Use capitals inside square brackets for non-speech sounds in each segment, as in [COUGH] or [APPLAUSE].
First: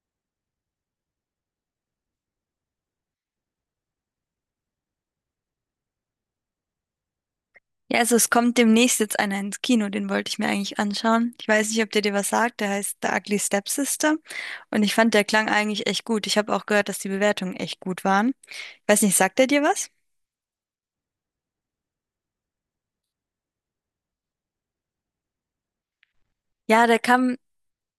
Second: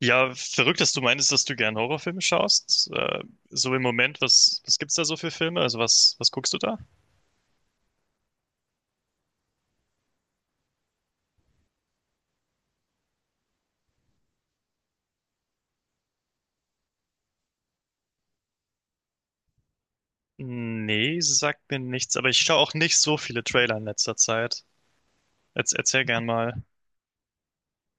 Ja, verrückt, dass du meinst, dass du gern Horrorfilme schaust. So im Moment, was gibt's da so für Filme? Also was guckst du da? Ja, also es kommt demnächst jetzt einer ins Kino, den wollte ich mir eigentlich anschauen. Ich weiß nicht, ob der dir was sagt, der heißt The Ugly Stepsister und ich fand, der klang eigentlich echt gut. Ich habe auch gehört, dass die Bewertungen echt gut waren. Ich weiß nicht, sagt der dir was? Nee, sagt mir nichts, aber ich schaue auch nicht so viele Trailer in letzter Zeit. Jetzt erzähl gern mal. Ja, der kam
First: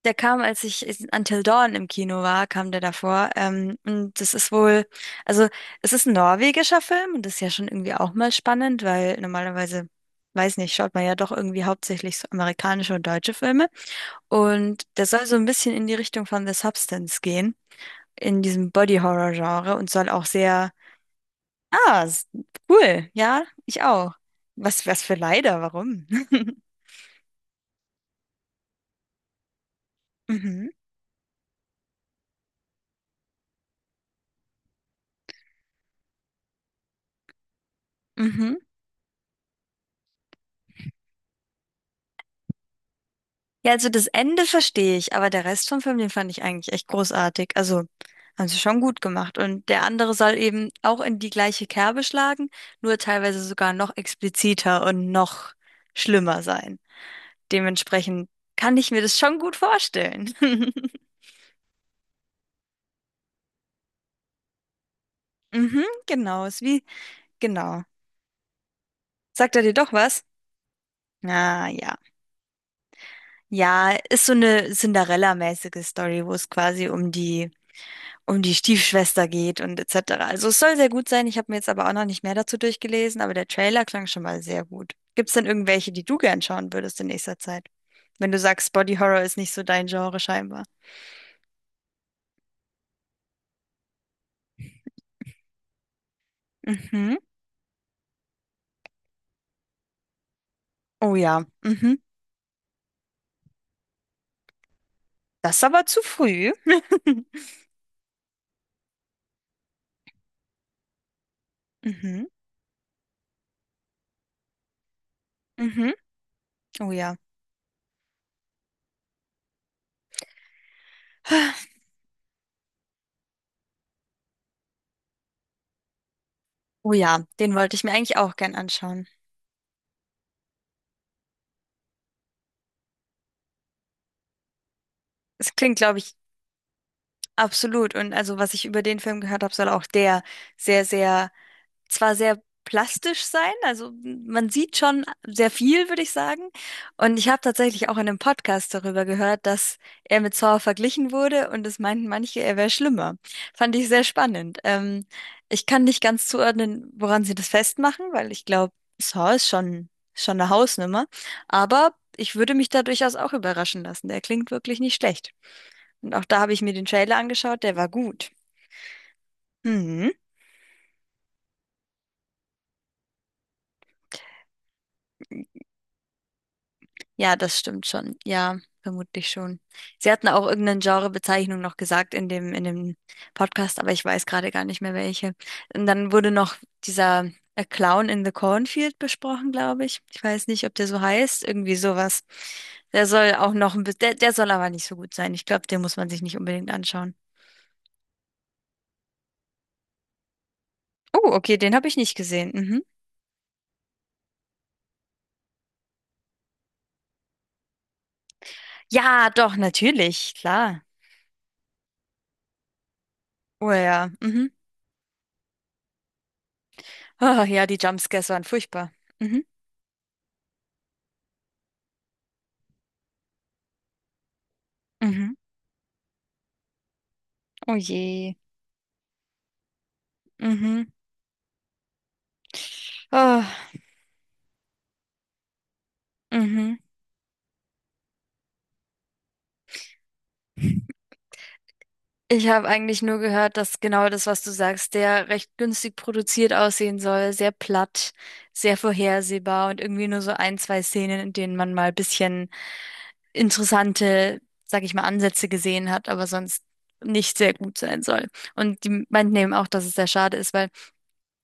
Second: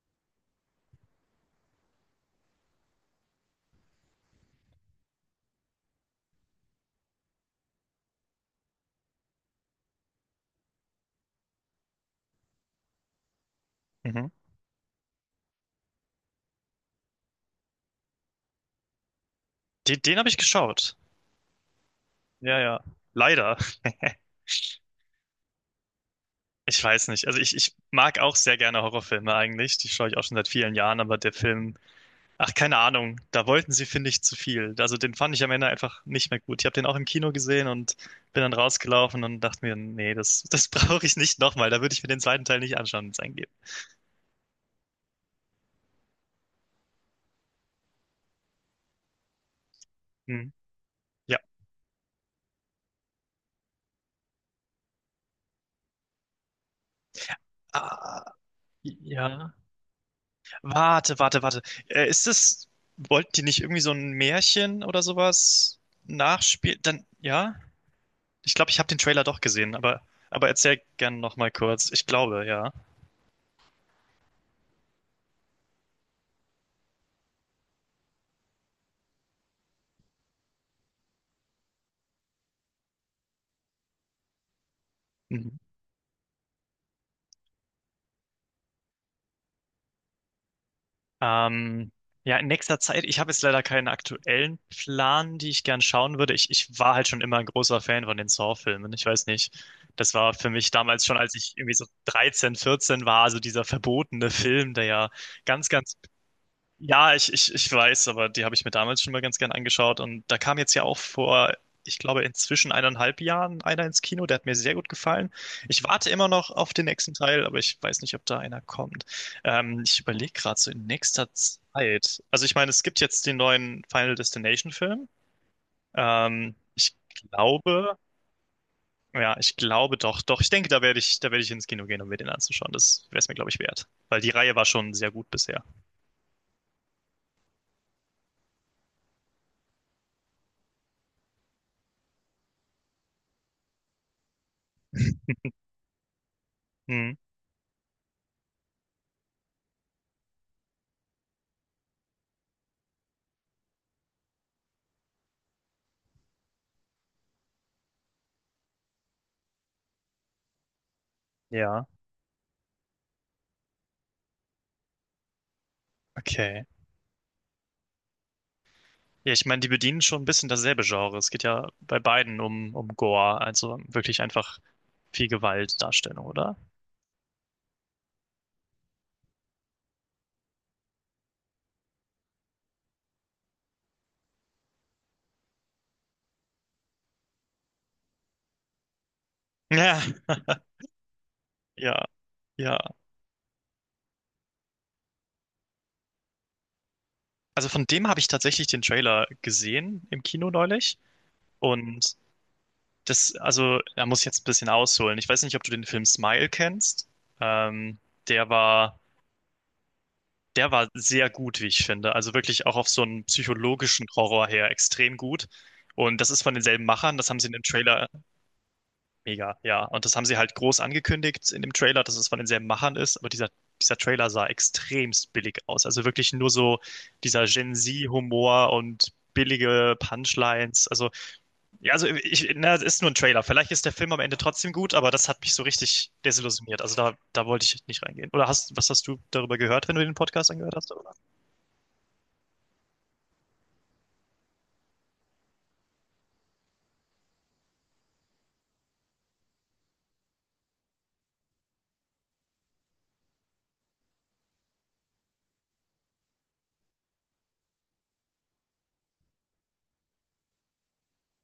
Der kam, als ich in Until Dawn im Kino war, kam der davor. Und das ist wohl, also es ist ein norwegischer Film und das ist ja schon irgendwie auch mal spannend, weil normalerweise, weiß nicht, schaut man ja doch irgendwie hauptsächlich so amerikanische und deutsche Filme. Mhm. Und der soll so ein bisschen in die Richtung von The Substance gehen, in diesem Body-Horror-Genre und Den, soll den auch habe ich sehr, geschaut. ah, s- Ja, ja. cool, ja, Leider. ich auch. Was, was für leider, warum? [LAUGHS] Ich weiß nicht. Also ich mag auch sehr gerne Horrorfilme eigentlich. Die schaue ich auch schon seit Mhm. vielen Jahren, aber der Film — ach, keine Ahnung. Da wollten sie, finde ich, zu viel. Also den fand ich am Ende einfach nicht mehr gut. Ich habe den auch im Kino gesehen und bin dann Mhm. rausgelaufen und dachte mir, nee, das, das [LAUGHS] brauche ich nicht nochmal. Da würde ich mir den zweiten Teil nicht anschauen, wenn es einen gibt. Ja, also das Ende verstehe ich, aber der Rest vom Film, den fand ich eigentlich echt großartig. Also haben sie schon gut gemacht. Und der andere soll Hm. eben auch in die Ja. gleiche Kerbe schlagen, nur teilweise sogar noch expliziter und noch schlimmer sein. Ah, Dementsprechend kann ich mir das schon ja. gut vorstellen. [LAUGHS] Warte, warte, warte. Äh, ist das, wollten die nicht irgendwie so ein Märchen oder sowas Mhm, genau, ist nachspielen? wie, Dann, ja? genau. Ich glaube, ich habe den Trailer doch Sagt er dir gesehen, doch aber, was? aber erzähl gern nochmal Ah, kurz. ja. Ich glaube, ja. Ja, ist so eine Cinderella-mäßige Story, wo es quasi um die Stiefschwester geht und etc. Also es soll sehr gut sein. Ich habe mir jetzt aber auch noch nicht mehr dazu durchgelesen, aber der Trailer klang schon mal sehr gut. Gibt es denn irgendwelche, die du gern schauen würdest in nächster Zeit? Wenn du sagst, Body Horror ist nicht so dein Genre scheinbar. Ähm, ja, in nächster Zeit, ich habe jetzt leider keinen aktuellen Plan, die ich gern schauen würde. Ich war halt Mhm. schon immer ein großer Fan von den Saw-Filmen. Ich weiß nicht. Das war für mich damals Oh schon, als ja. ich irgendwie so Mhm. 13, 14 war, also dieser verbotene Film, der ja Das ist ganz, aber ganz — zu früh. ja, ich, [LAUGHS] ich, ich weiß, aber die habe ich mir damals schon mal ganz gern angeschaut. Und da kam jetzt ja auch vor, ich glaube, Mhm. inzwischen eineinhalb Jahren einer ins Kino. Der hat mir sehr gut gefallen. Ich Mhm. warte immer noch auf den Oh nächsten ja. Teil, aber ich weiß nicht, ob da einer kommt. Ich überlege gerade so in nächster Zeit. Also ich meine, es gibt jetzt den neuen Final Destination Film. Oh Ich ja, den wollte ich mir glaube, eigentlich auch gern anschauen. ja, ich glaube doch, doch. Ich denke, da werde ich ins Kino gehen, um mir den anzuschauen. Das wäre es mir, glaube ich, wert. Weil die Reihe war schon sehr gut Es bisher. klingt, glaube ich, absolut. Und also, was ich über den Film gehört habe, soll auch der sehr, sehr zwar sehr plastisch sein, also man sieht schon sehr viel, würde ich sagen. Hm. Und ich habe tatsächlich auch in einem Podcast darüber gehört, dass er mit Saw verglichen wurde und es meinten manche, er wäre schlimmer. Fand ich sehr spannend. Ich kann nicht ganz zuordnen, woran sie das festmachen, weil ich glaube, Saw ist schon eine Hausnummer. Ja, Aber ich würde mich da durchaus auch überraschen lassen. Der klingt wirklich nicht schlecht. Und auch da habe ich okay. mir den Trailer angeschaut, der war gut. Ja, ich meine, die bedienen Mhm. schon ein bisschen dasselbe Genre. Es geht ja bei beiden um Gore, also wirklich einfach viel Gewaltdarstellung, oder? Ja, das stimmt schon. Ja, vermutlich schon. Sie hatten auch irgendeine Genrebezeichnung noch gesagt in dem Podcast, aber ich weiß gerade gar nicht mehr welche. Und dann wurde noch dieser A Clown in the Cornfield besprochen, glaube Ja, ich. Ich weiß nicht, ob der so heißt, irgendwie ja, sowas. ja. Der soll auch noch ein bisschen, der soll aber nicht so gut sein. Ich glaube, den muss man sich nicht unbedingt anschauen. Also von dem habe ich tatsächlich den Trailer gesehen im Kino neulich. Oh, okay, den habe ich Und nicht gesehen. Mhm. das, also, da muss ich jetzt ein bisschen ausholen. Ich weiß nicht, ob du den Film Smile kennst. Ähm, der war, Ja, doch, natürlich, der klar. war sehr gut, wie ich finde. Also wirklich auch auf so einen Oh psychologischen ja, Horror mhm. her extrem gut. Und das ist von denselben Machern. Das haben Oh, sie in dem ja, die Trailer — Jumpscares waren furchtbar. Mhm. mega, ja. Und das haben sie halt groß angekündigt in dem Trailer, dass es von denselben Machern ist. Aber dieser Trailer sah extremst Mhm. billig aus. Also wirklich nur so dieser Gen Oh je. Z-Humor und billige Punchlines. Mhm. Also, ja, also ich, na, es ist nur ein Trailer. Ah, Vielleicht ist der Film am Ende trotzdem gut, aber das hat mich so richtig mhm. desillusioniert. Also da wollte ich nicht reingehen. Was hast du darüber gehört, wenn du den Podcast angehört hast, oder? Ich habe eigentlich nur gehört, dass genau das, was du sagst, der recht günstig produziert aussehen soll, sehr platt, sehr vorhersehbar und irgendwie nur so ein, zwei Szenen, in denen man mal ein bisschen interessante, sag ich mal, Ansätze gesehen hat, aber sonst nicht sehr gut sein soll. Und die meinten eben auch, dass es sehr schade ist, weil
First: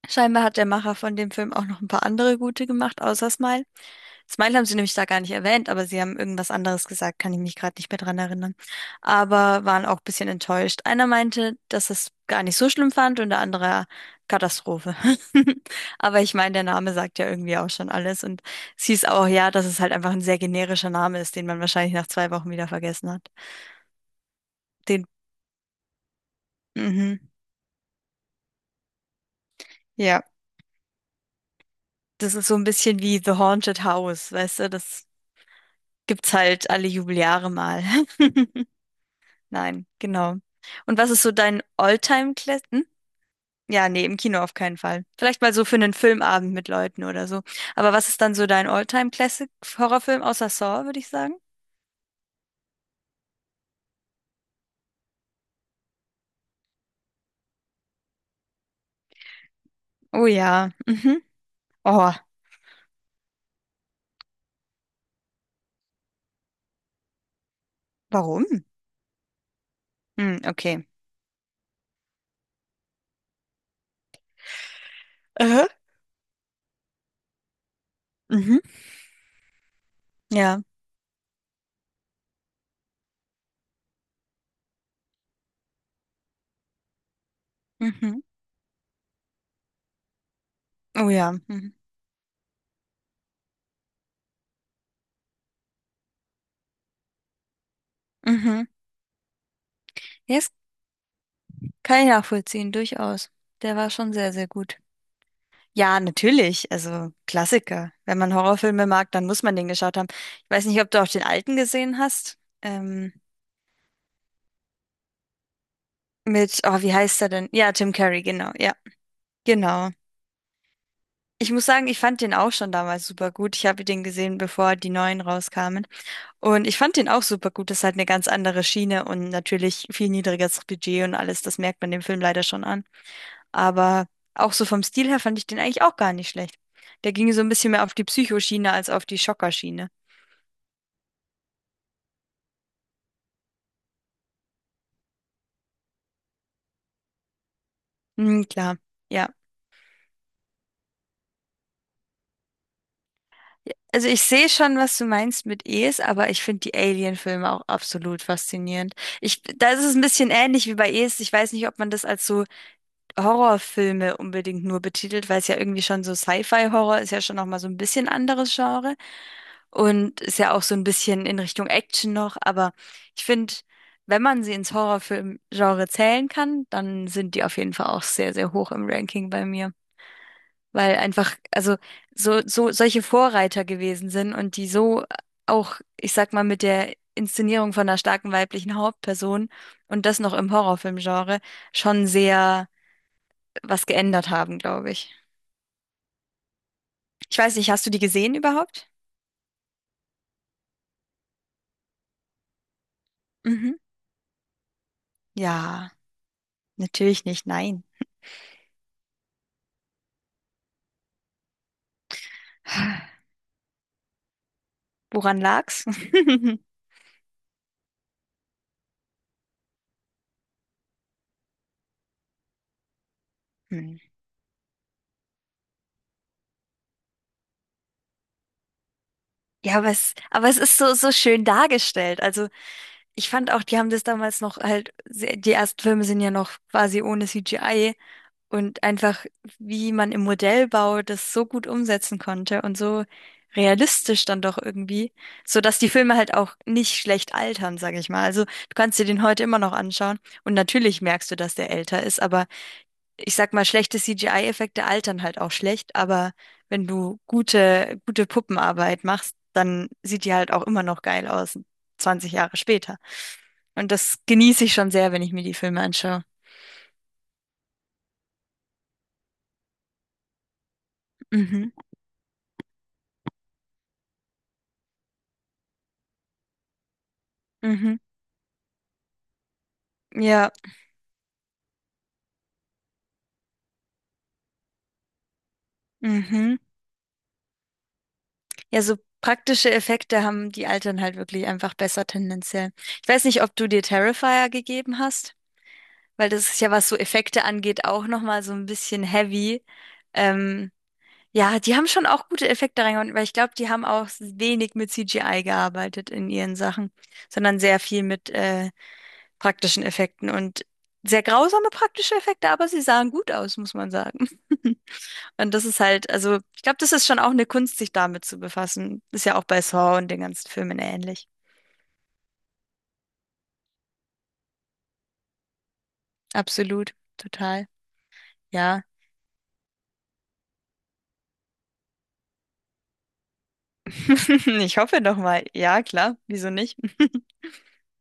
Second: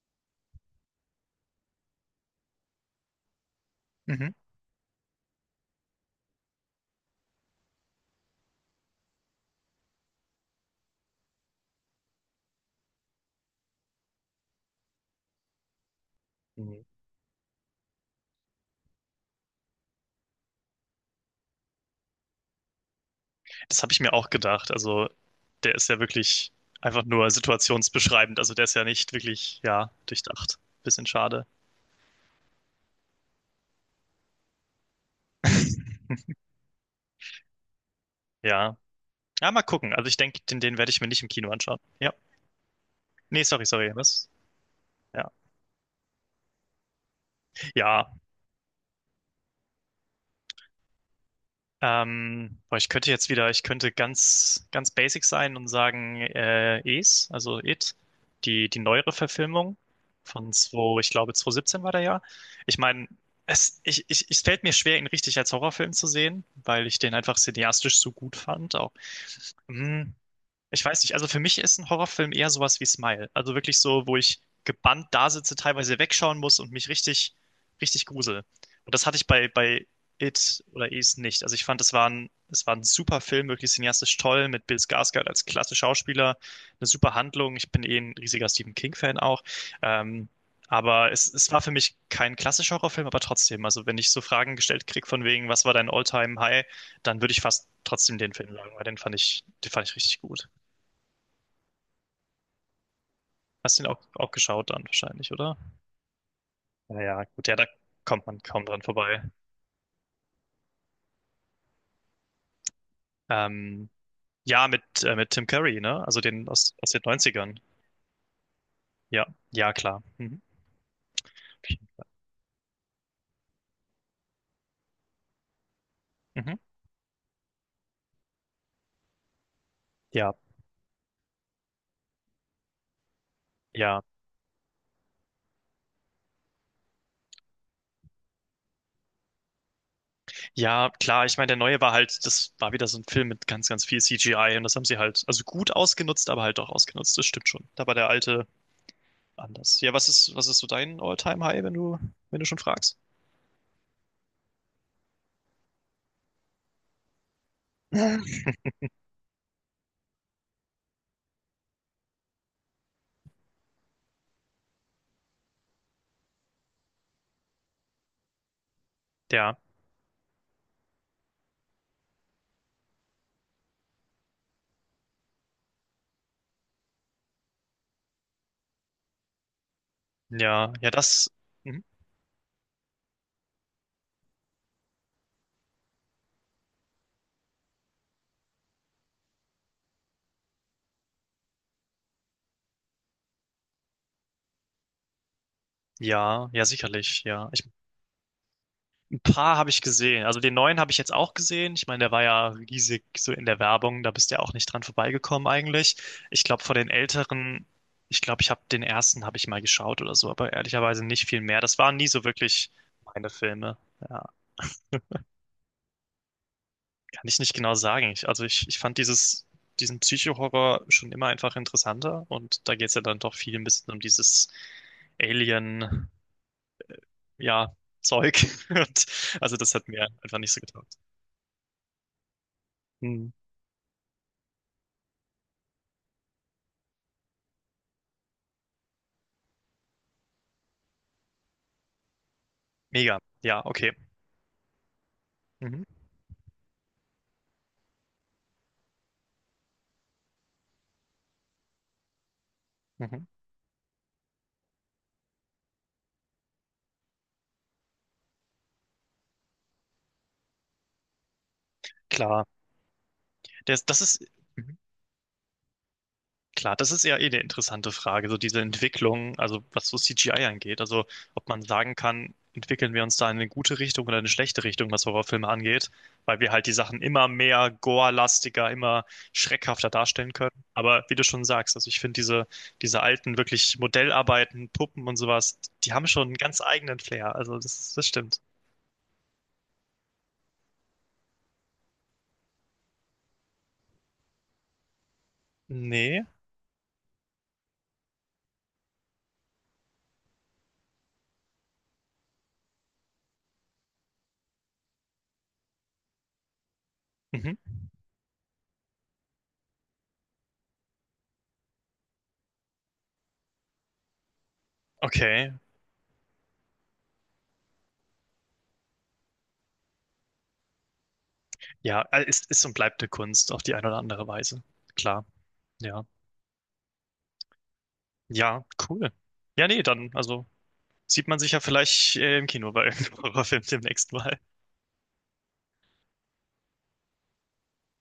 scheinbar hat der Macher von dem Film auch noch ein paar andere gute gemacht, außer Smile. Mhm. Smile haben sie nämlich da gar nicht erwähnt, aber sie haben irgendwas anderes gesagt, kann ich mich gerade nicht mehr dran erinnern. Aber waren auch ein bisschen enttäuscht. Einer meinte, dass es gar nicht so schlimm fand und der andere Katastrophe. [LAUGHS] Aber ich meine, der Name sagt ja irgendwie auch schon alles und es hieß auch ja, dass es halt einfach ein sehr generischer Name ist, den man wahrscheinlich nach 2 Wochen wieder vergessen hat. Das habe ich mir auch gedacht. Den, Also, der ist ja wirklich einfach mhm, nur situationsbeschreibend. Also, der ist ja nicht wirklich, ja, ja, durchdacht. Bisschen schade. das ist so ein bisschen wie The Haunted House, weißt du, das gibt's halt alle Jubeljahre mal. [LAUGHS] Ja. Ja, mal Nein, gucken. Also, ich genau. denke, den werde Und ich mir was nicht ist im so Kino dein anschauen. Ja. All-Time-Classic? Hm? Nee, sorry, Ja, sorry. nee, im Was? Kino auf keinen Fall. Ja. Vielleicht mal so für einen Filmabend mit Leuten oder so. Aber Ja. was ist dann so dein All-Time-Classic-Horrorfilm außer Saw, würde ich sagen? Boah, ich könnte ganz, ganz basic sein und sagen, Es, also It, die neuere Verfilmung Oh von ja. 2, ich Mhm. glaube 2017 war der Oh, ja. Ich meine, es fällt mir schwer, ihn richtig als Horrorfilm zu sehen, weil ich den einfach cineastisch so gut warum? fand. Auch. Hm, Hm, ich okay. weiß nicht, also für mich ist ein Horrorfilm eher sowas wie Smile. Also wirklich so, wo ich gebannt da sitze, Äh? teilweise wegschauen muss und mich richtig, richtig grusel. Mhm. Und das hatte ich bei Ja. It oder Is nicht. Also ich fand, es war ein super Film, wirklich cineastisch toll, mit Bill Skarsgård als klasse Schauspieler, eine super Handlung. Ich bin eh ein Mhm. riesiger Stephen King-Fan auch. Ähm, Oh aber es, ja. es war für Mhm. mich kein klassischer Horrorfilm, aber trotzdem. Also wenn ich so Fragen gestellt krieg von wegen, was war dein All-Time-High, dann würde ich fast trotzdem den Film Mhm. sagen, weil den fand ich richtig gut. Yes, kann ich nachvollziehen, durchaus. Der Hast du ihn war auch, schon auch sehr, sehr geschaut gut. dann wahrscheinlich, oder? Ja, natürlich. Also Naja, gut, ja, da Klassiker. Wenn kommt man man kaum dran Horrorfilme mag, vorbei. dann muss man den geschaut haben. Ich weiß nicht, ob du auch den alten gesehen hast. Ähm, ja, mit Tim Curry, ne? Also den aus, Oh, aus wie den heißt er denn? 90ern. Ja, Tim Curry, genau. Ja, Ja, ja, genau. klar. Mhm. Ich muss sagen, ich fand den auch schon damals super gut. Ich habe den gesehen, bevor die neuen rauskamen. Mhm. Und ich fand den auch super gut. Das ist halt eine ganz andere Schiene und natürlich viel Ja, niedrigeres Budget und alles. Das merkt man dem Film leider schon an. ja, Aber auch so vom Stil her fand ich den eigentlich auch gar nicht schlecht. Der ging so ein bisschen mehr auf die Psychoschiene als auf die Schockerschiene. ja, klar. Ich meine, der neue war halt, das war wieder so ein Film mit ganz, ganz viel CGI und das haben sie halt, also gut ausgenutzt, aber halt auch ausgenutzt. Das stimmt schon. Da war der Hm, alte klar, ja. anders. Ja, was ist so dein All-Time-High, wenn du schon fragst? Also ich sehe schon, was du meinst mit Es, aber ich finde die Alien-Filme auch absolut [LAUGHS] faszinierend. Da ist es ein bisschen ähnlich wie bei Es. Ich weiß nicht, ob man das als so Horrorfilme unbedingt nur betitelt, weil es ja irgendwie schon so Sci-Fi-Horror ist ja schon noch mal so ein bisschen anderes Genre Ja, und ist ja auch so ein bisschen in Richtung Action noch. Aber ich finde, wenn man sie ins Horrorfilm-Genre zählen kann, dann sind die auf jeden Fall auch sehr, sehr hoch im Ranking bei mir. ja, ja, Weil das, einfach, also mhm, so, so solche Vorreiter gewesen sind und die so auch, ich sag mal, mit der Inszenierung von einer starken weiblichen Hauptperson und das noch im Horrorfilmgenre schon sehr was geändert haben, glaube ich. ja, ja, sicherlich, Ich ja. weiß Ich — nicht, hast du die gesehen überhaupt? ein paar habe ich gesehen. Also den neuen habe ich jetzt auch gesehen. Ich meine, der war ja riesig so in der Mhm. Werbung. Da bist du ja auch nicht dran vorbeigekommen Ja, eigentlich. Ich glaube, von den natürlich nicht, älteren, nein. ich glaube, ich habe den ersten habe ich mal geschaut oder so, aber ehrlicherweise nicht viel mehr. Das waren nie so wirklich [SIGHS] meine Filme. Ja, Woran lag's? [LAUGHS] kann ich nicht genau sagen. Also ich fand diesen Psycho-Horror schon immer einfach interessanter und da geht es ja dann doch viel ein bisschen um Hm. dieses Alien, ja, Zeug. [LAUGHS] Und, also das Ja, hat aber mir es, einfach aber nicht es so ist so, getaugt. so schön dargestellt. Also Hm. ich fand auch, die haben das damals noch halt, die ersten Filme sind ja noch quasi ohne CGI. Und einfach, wie man im Modellbau das so gut umsetzen konnte und so Mega. Ja, okay. realistisch dann doch irgendwie, so dass Mhm. die Filme halt auch nicht schlecht altern, sage ich mal. Also du kannst dir den heute immer noch anschauen und natürlich merkst du, dass der älter ist, aber Mhm. ich sag mal, schlechte CGI-Effekte altern halt auch schlecht, aber wenn du gute, gute Puppenarbeit machst, dann sieht die halt auch immer noch geil aus, 20 Klar, Jahre später. das, Und das das ist genieße ich mhm. schon sehr, wenn ich mir die Filme anschaue. klar, das ist ja eh eine interessante Frage, so diese Entwicklung, also was so CGI angeht, also ob man Mhm, sagen kann, entwickeln wir uns da in eine gute Richtung oder eine schlechte Richtung, was Horrorfilme angeht, weil wir halt die Sachen immer mehr mhm, gore-lastiger, immer schreckhafter darstellen können. ja, Aber wie du schon sagst, also ich finde diese alten wirklich Modellarbeiten, Puppen und sowas, die haben schon einen mhm. ganz eigenen Flair. Also das stimmt. Ja, so praktische Effekte haben die Altern halt wirklich einfach besser tendenziell. Ich weiß nicht, ob du dir Terrifier gegeben hast, Nee. weil das ist ja, was so Effekte angeht, auch nochmal so ein bisschen heavy. Ähm, ja, die haben schon auch gute Effekte reingehauen, weil ich glaube, die haben auch wenig mit CGI gearbeitet in ihren Sachen, Mhm. sondern sehr viel mit praktischen Effekten und sehr grausame praktische Effekte, aber sie sahen gut aus, muss man sagen. [LAUGHS] Okay. Und das ist halt, also ich glaube, das ist schon auch eine Kunst, sich damit zu befassen. Ist ja auch bei Saw und den ganzen Filmen ähnlich. Ja, ist und bleibt eine Kunst auf die eine oder andere Weise. Klar, ja. Absolut, total. Ja, Ja, cool. Ja, nee, dann, also sieht man sich ja vielleicht im Kino bei irgendeinem [LAUGHS] Horrorfilm demnächst mal. [LAUGHS] ich hoffe doch mal. Ja, klar, wieso nicht? [LAUGHS]